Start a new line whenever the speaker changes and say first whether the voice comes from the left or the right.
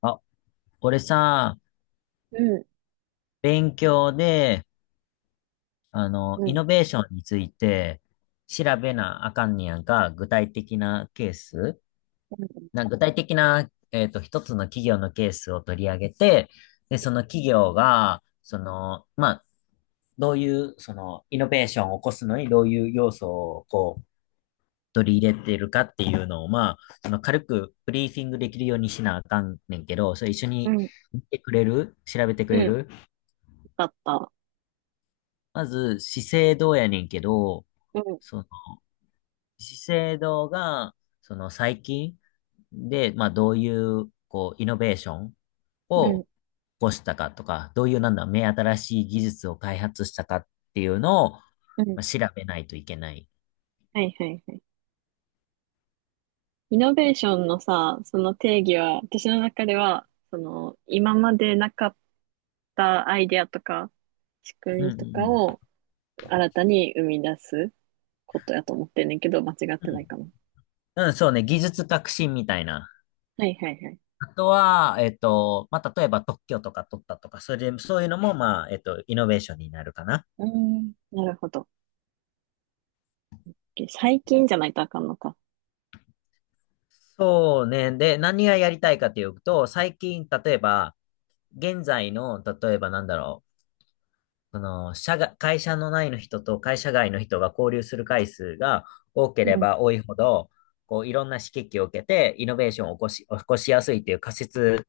left: あ、俺さ、
right: うん、
left: 勉強で、
right: う
left: イ
right: ん、
left: ノベーションについて調べなあかんねやんか、具体的なケース
right: うん、
left: な、具体的な、一つの企業のケースを取り上げて、で、その企業が、まあ、どういう、イノベーションを起こすのにどういう要素を、こう、取り入れてるかっていうのを、まあ、その軽くブリーフィングできるようにしなあかんねんけど、それ一緒
right: う
left: に
right: ん、
left: 見てくれる調べてく
right: う
left: れ
right: ん
left: る。
right: だった。
left: まず、資生堂やねんけど、
right: うん、
left: その、資生堂が、その最近で、まあ、どういう、こう、イノベーション
right: う
left: を
right: ん、
left: 起こしたかとか、どういう、なんだ、目新しい技術を開発したかっていうのを、ま
right: うん。
left: あ、調べないといけない。
right: はいはいはい。イノベーションのさ、その定義は、私の中では、その、今までなかったアイデアとか、仕
left: う
right: 組
left: ん
right: み
left: うん
right: と
left: う
right: か
left: ん。
right: を新たに生み出すことやと思ってんねんけど、間違っ
left: う
right: てないかな。
left: ん、うんそうね、技術革新みたいな。
right: はいはいはい。
left: あとは、まあ、例えば特許とか取ったとか、それで、そういうのも、まあ、イノベーションになるかな。
right: うん、なるほど。OK 最近じゃないとあかんのか。
left: そうね。で、何がやりたいかというと、最近、例えば、現在の、例えばなんだろう、この、社が、会社の内の人と会社外の人が交流する回数が多けれ
right: うん、
left: ば多いほど、こう、いろんな刺激を受けて、イノベーションを起こしやすいという仮説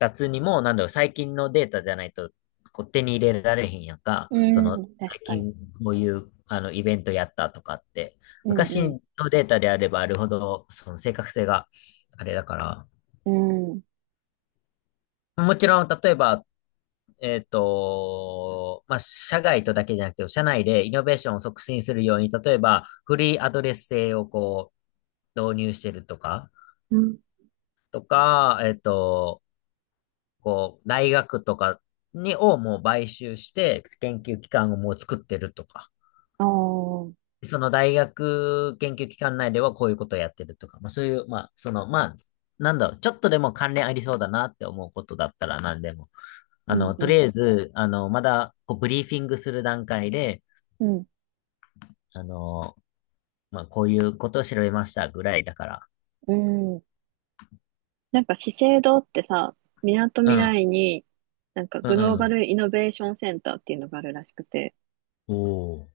left: 立つにも、なんだろう、最近のデータじゃないと、こう手に入れられへんやんか、
right: う
left: その、最
right: ん、確かに。
left: 近こういう、イベントやったとかって、
right: うん、
left: 昔
right: うん、
left: のデータであればあるほど、その正確性があれだから、
right: うん、
left: もちろん、例えば、まあ、社外とだけじゃなくて、社内でイノベーションを促進するように、例えば、フリーアドレス制をこう、導入してるとか、
right: うん。
left: とか、こう、大学とかに、をもう買収して、研究機関をもう作ってるとか、
right: ああ、う
left: その大学研究機関内ではこういうことをやってるとか、まあ、そういう、まあ、その、まあ、なんだろう、ちょっとでも関連ありそうだなって思うことだったら何でも
right: ん、う
left: とり
right: ん、
left: あえず、まだ、こう、ブリーフィングする段階で、
right: うん。
left: あの、まあ、こういうことを調べましたぐらいだから。
right: うん。なんか資生堂ってさ、みなと
left: う
right: みら
left: ん、
right: いに、なんか
left: う
right: グ
left: ん、
right: ロー
left: う
right: バ
left: ん。
right: ルイノベーションセンターっていうのがあるらしくて、
left: おお。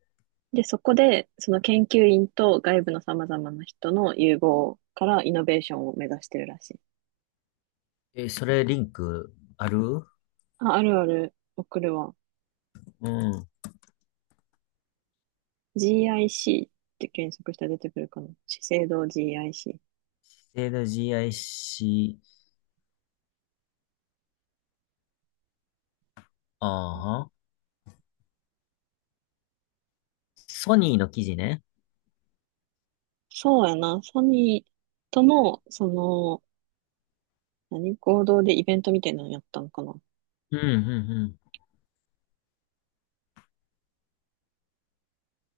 right: で、そこで、その研究員と外部の様々な人の融合からイノベーションを目指してるらしい。
left: え、それ、リンク、ある。
right: あ、あるある、送るわ。
left: うん。
right: GIC って検索したら出てくるかな。資生堂 GIC。
left: 資生堂 GIC、ああは、ソニーの記事ね。
right: そうやな、ソニーとの、その、何合同でイベントみたいなのやったのかな。
left: うん、うん、うん。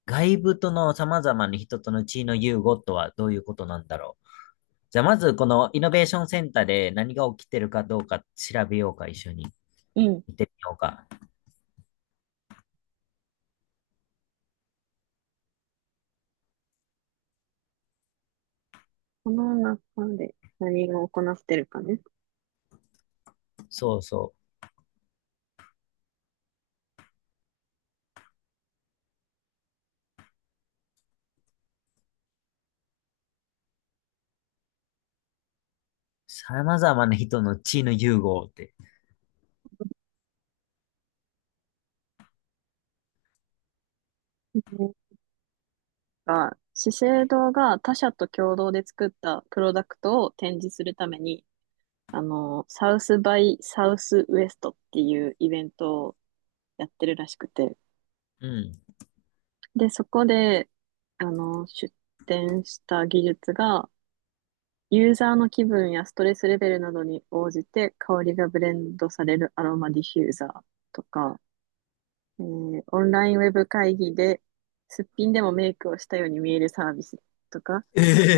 left: 外部との様々な人との地位の融合とはどういうことなんだろう。じゃあ、まず、このイノベーションセンターで何が起きてるかどうか調べようか、一緒に。
right: うん。
left: 見てみようか。
right: この中で何が行ってるかね。
left: そうそう。様々な人の地の融合って。
right: うんが、資生堂が他社と共同で作ったプロダクトを展示するために、あの、サウスバイサウスウエストっていうイベントをやってるらしくて。
left: うん。
right: で、そこで、あの、出展した技術が、ユーザーの気分やストレスレベルなどに応じて香りがブレンドされるアロマディフューザーとか、オンラインウェブ会議ですっぴんでもメイクをしたように見えるサービスとか、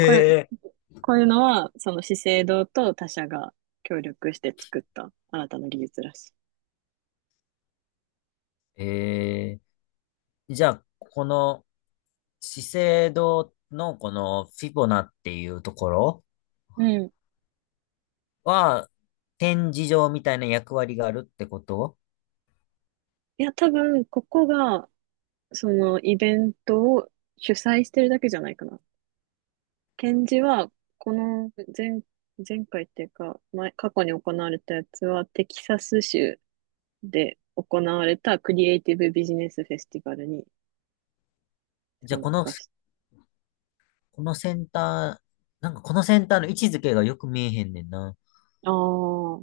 right: こういう、こういうのは、その資生堂と他社が協力して作った新たな技術らしい。
left: ええー、じゃあ、この資生堂のこのフィボナっていうところ
right: うん。
left: は、展示場みたいな役割があるってこと。
right: いや、多分、ここが、そのイベントを主催してるだけじゃないかな。展示は、この前、前回っていうか、前、過去に行われたやつは、テキサス州で行われたクリエイティブビジネスフェスティバルに
left: じゃあ、
right: 参
left: この、
right: 加し
left: このセンター、なんかこのセンターの位置づけがよく見えへんねんな。
right: あ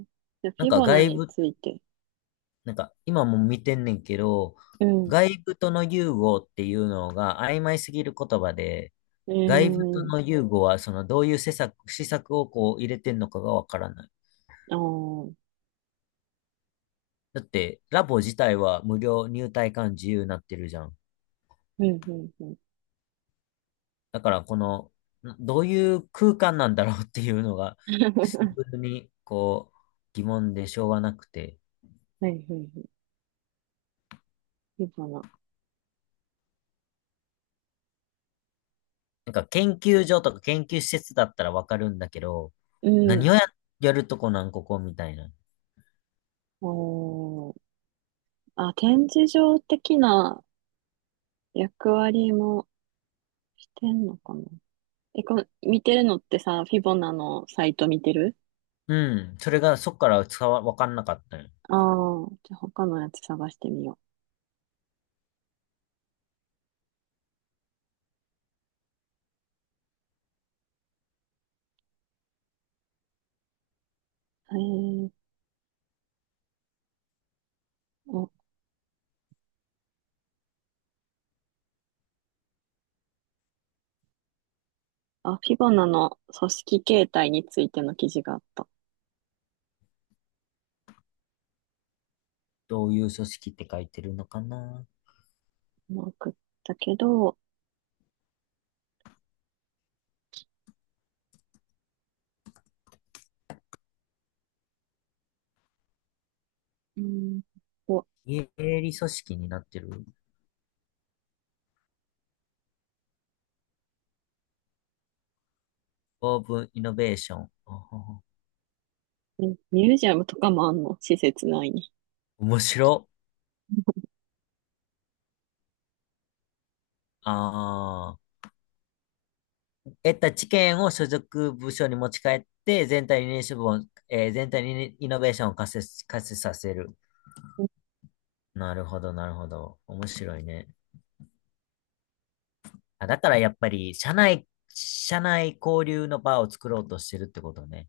right: あ、じゃあ
left: な
right: フ
left: ん
right: ィ
left: か
right: ボナ
left: 外
right: に
left: 部、
right: ついて。
left: なんか今も見てんねんけど、
right: うん。
left: 外部との融合っていうのが曖昧すぎる言葉で、
right: え
left: 外部と
right: ー、
left: の融合は、その、どういう施策をこう入れてんのかがわからない。
right: ああ、うん、
left: だって、ラボ自体は無料、入退館自由になってるじゃん。
right: うん、うん。
left: だから、この、などういう空間なんだろうっていうのが、シン プルに、こう、疑問でしょうがなくて。
right: はい、はい、はい。フィボナ。
left: なんか、研究所とか研究施設だったらわかるんだけど、
right: うん。
left: 何をや、やるとこなん、ここみたいな。
right: おー。あ、展示場的な役割もしてんのかな。え、この、見てるのってさ、フィボナのサイト見てる
left: うん。それが、そっから伝わ、わかんなかったよ。
right: ああー、じゃあ他のやつ探してみよう。えー、お、あ、フィボナの組織形態についての記事があった。
left: どういう組織って書いてるのかな。
right: まあ送ったけど、うん。
left: 営利組織になってる。オープンイノベーション。あは。
right: ミミュージアムとかもあんの施設内に。
left: 面白。ああ。得た知見を所属部署に持ち帰って、全体にイノベーションを活性させる。なるほど、なるほど。面白いね。あ、だからやっぱり、社内交流の場を作ろうとしてるってことね。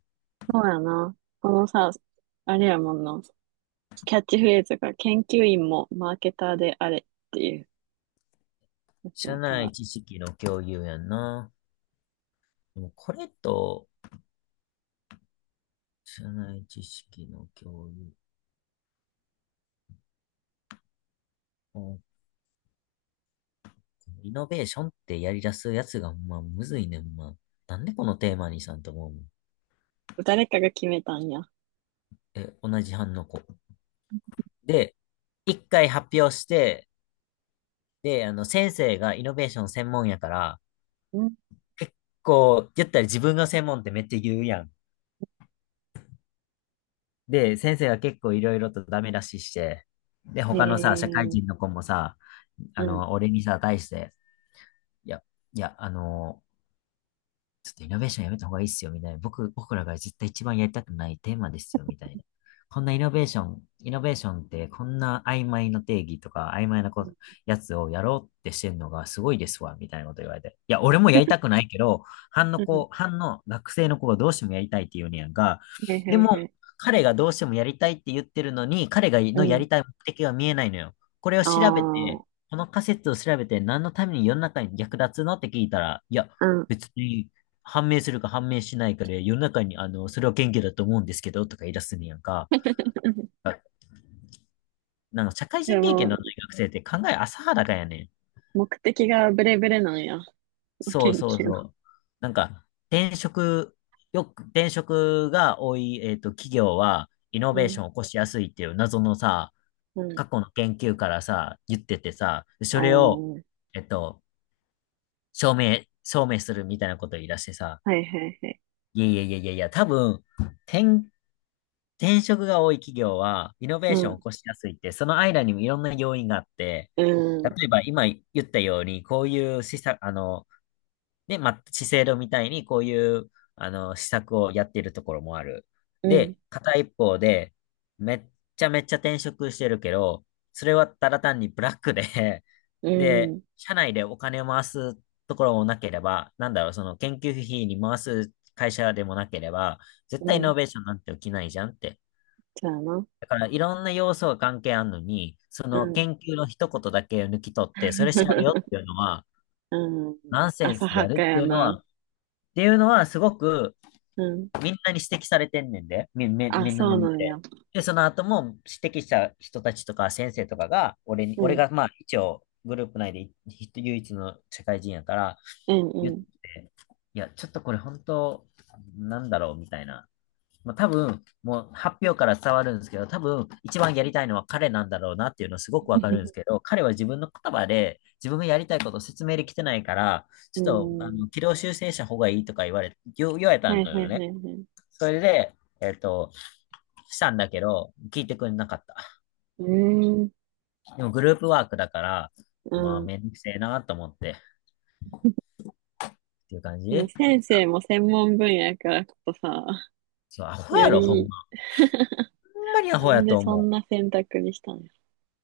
right: そうやな。このさ、あれやもんな。キャッチフレーズが研究員もマーケターであれっていうやつ
left: 社
right: やか
left: 内
right: ら。
left: 知識の共有やんな。でもこれと、社内知識の共有。リノベーションってやり出すやつが、まあ、むずいねん、まあ。なんでこのテーマにさんと思うもん。
right: 誰かが決めたんや。
left: え、同じ班の子。で、一回発表して、で、先生がイノベーション専門やから、
right: うん。
left: 結構、言ったら自分の専門ってめっちゃ言うやん。で、先生が結構いろいろとダメ出しして、で、
right: へ
left: 他のさ、社会
right: え、
left: 人の子もさ、
right: うん。
left: 俺にさ、対して、いや、いや、ちょっとイノベーションやめた方がいいっすよ、みたいな。僕らが絶対一番やりたくないテーマですよ、みたいな。こんなイノベーションってこんな曖昧な定義とか曖昧なこと、やつをやろうってしてんのがすごいですわ、みたいなこと言われて。いや、俺もやりたくないけど、
right: うん。
left: 班の学生の子がどうしてもやりたいって言うねやんか。
right: へい
left: で
right: へい
left: も、
right: へい。
left: 彼がどうしてもやりたいって言ってるのに、彼が
right: う
left: のやり
right: ん。
left: たい目的が見えないのよ。これを調べ
right: あ
left: て、この仮説を調べて何のために世の中に役立つのって聞いたら、いや、
right: あ。うん。
left: 別に判明するか判明しないかで、世の中に、それは謙虚だと思うんですけど、とか言い出すねやんか。あ、なんか、社会
right: で
left: 人経験の
right: も、
left: ない学生って考え浅はだかやねん。
right: 目的がブレブレなんや。
left: そう
right: 研
left: そう
right: 究の。
left: そう。なんか、転職、転職が多い、企業は、イノ
right: う
left: ベー
right: ん。
left: ションを起こしやすいっていう謎のさ、
right: うん。
left: 過去の研究からさ、言っててさ、それを、
right: おー。
left: えっと、証明するみたいなこと言い出してさ、
right: はいはいはい。
left: いやいやいやいやいや、多分、転転職が多い企業は、イノベー
right: う
left: ションを起
right: ん。
left: こしやすいって、その間にもいろんな要因があって、
right: うん。
left: 例えば今言ったように、こういう施策、ね、まあ、資生堂みたいにこういう、施策をやっているところもある。
right: うん。
left: で、片一方で、めっちゃめっちゃ転職してるけど、それはただ単にブラックで
right: う
left: で、
right: ん。
left: 社内でお金を回すところもなければ、なんだろう、その研究費に回す会社でもなければ、絶
right: う
left: 対イノ
right: ん。
left: ベーションなんて起きないじゃんって。
right: そうやな。
left: だからいろんな要素が関係あるのに、そ
right: う
left: の
right: ん。
left: 研究の一言だけを抜き取って、それ調べようって いうのは、
right: うん。
left: ナンセン
right: 浅
left: スで
right: は
left: あ
right: か
left: るって
right: や
left: いうのは、
right: な。
left: すごく
right: うん。
left: みんなに指摘されてんねんで、
right: あ、
left: みんな
right: そう
left: の目
right: なんや。
left: で。で、その後も指摘した人たちとか先生とかが、
right: う
left: 俺
right: ん。
left: がまあ一応グループ内で唯一の社会人やから、
right: うん、
left: 言っ
right: う
left: て、
right: ん。
left: いや、ちょっとこれ本当、なんだろうみたいな。まあ、多分、もう発表から伝わるんですけど、多分一番やりたいのは彼なんだろうなっていうのすごくわかるんですけ ど、彼は自分の言葉で自分がやりたいことを説明できてないから、ち
right: う
left: ょっとあ
right: ん。
left: の軌道修正した方がいいとか言われた
right: はい
left: の
right: は
left: よ
right: いは
left: ね。
right: いはい。
left: それで、えっと、したんだけど、聞いてくれなかった。
right: うーん。
left: でもグループワークだから、
right: う
left: まあ
right: ん。
left: めんどくせえなと思ってっていう感
right: でも
left: じ。
right: 先生も専門分野やからこそさ、
left: そう、アホ
right: よ
left: やろ、ほんま。
right: り、
left: ほんまにア
right: な
left: ホや
right: んで
left: と
right: そ
left: 思
right: んな選択にしたのや。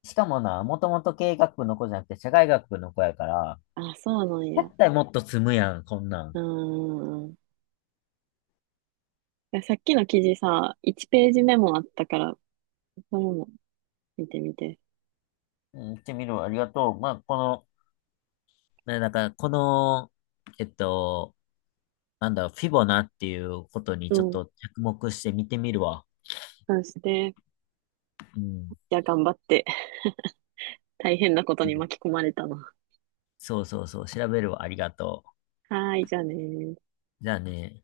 left: う。しかもな、もともと経営学部の子じゃなくて社会学部の子やから、
right: あ、そうなん
left: だ
right: や。
left: ったらもっと積むやん、こんな
right: う
left: ん。
right: ーん。いやさっきの記事さ、1ページ目もあったから、それも見てみて。
left: うん、行ってみるわ。ありがとう。まあ、この、ね、だから、この、えっと、なんだろう、フィボナっていうことに
right: う
left: ちょっ
right: ん。
left: と着目して見てみるわ。
right: そして、
left: うん。
right: じゃあ頑張って、大変なこと
left: う
right: に
left: ん
right: 巻き込まれたな。
left: そうそうそう、調べるわ。ありがと
right: はーい、じゃあねー。
left: う。じゃあね。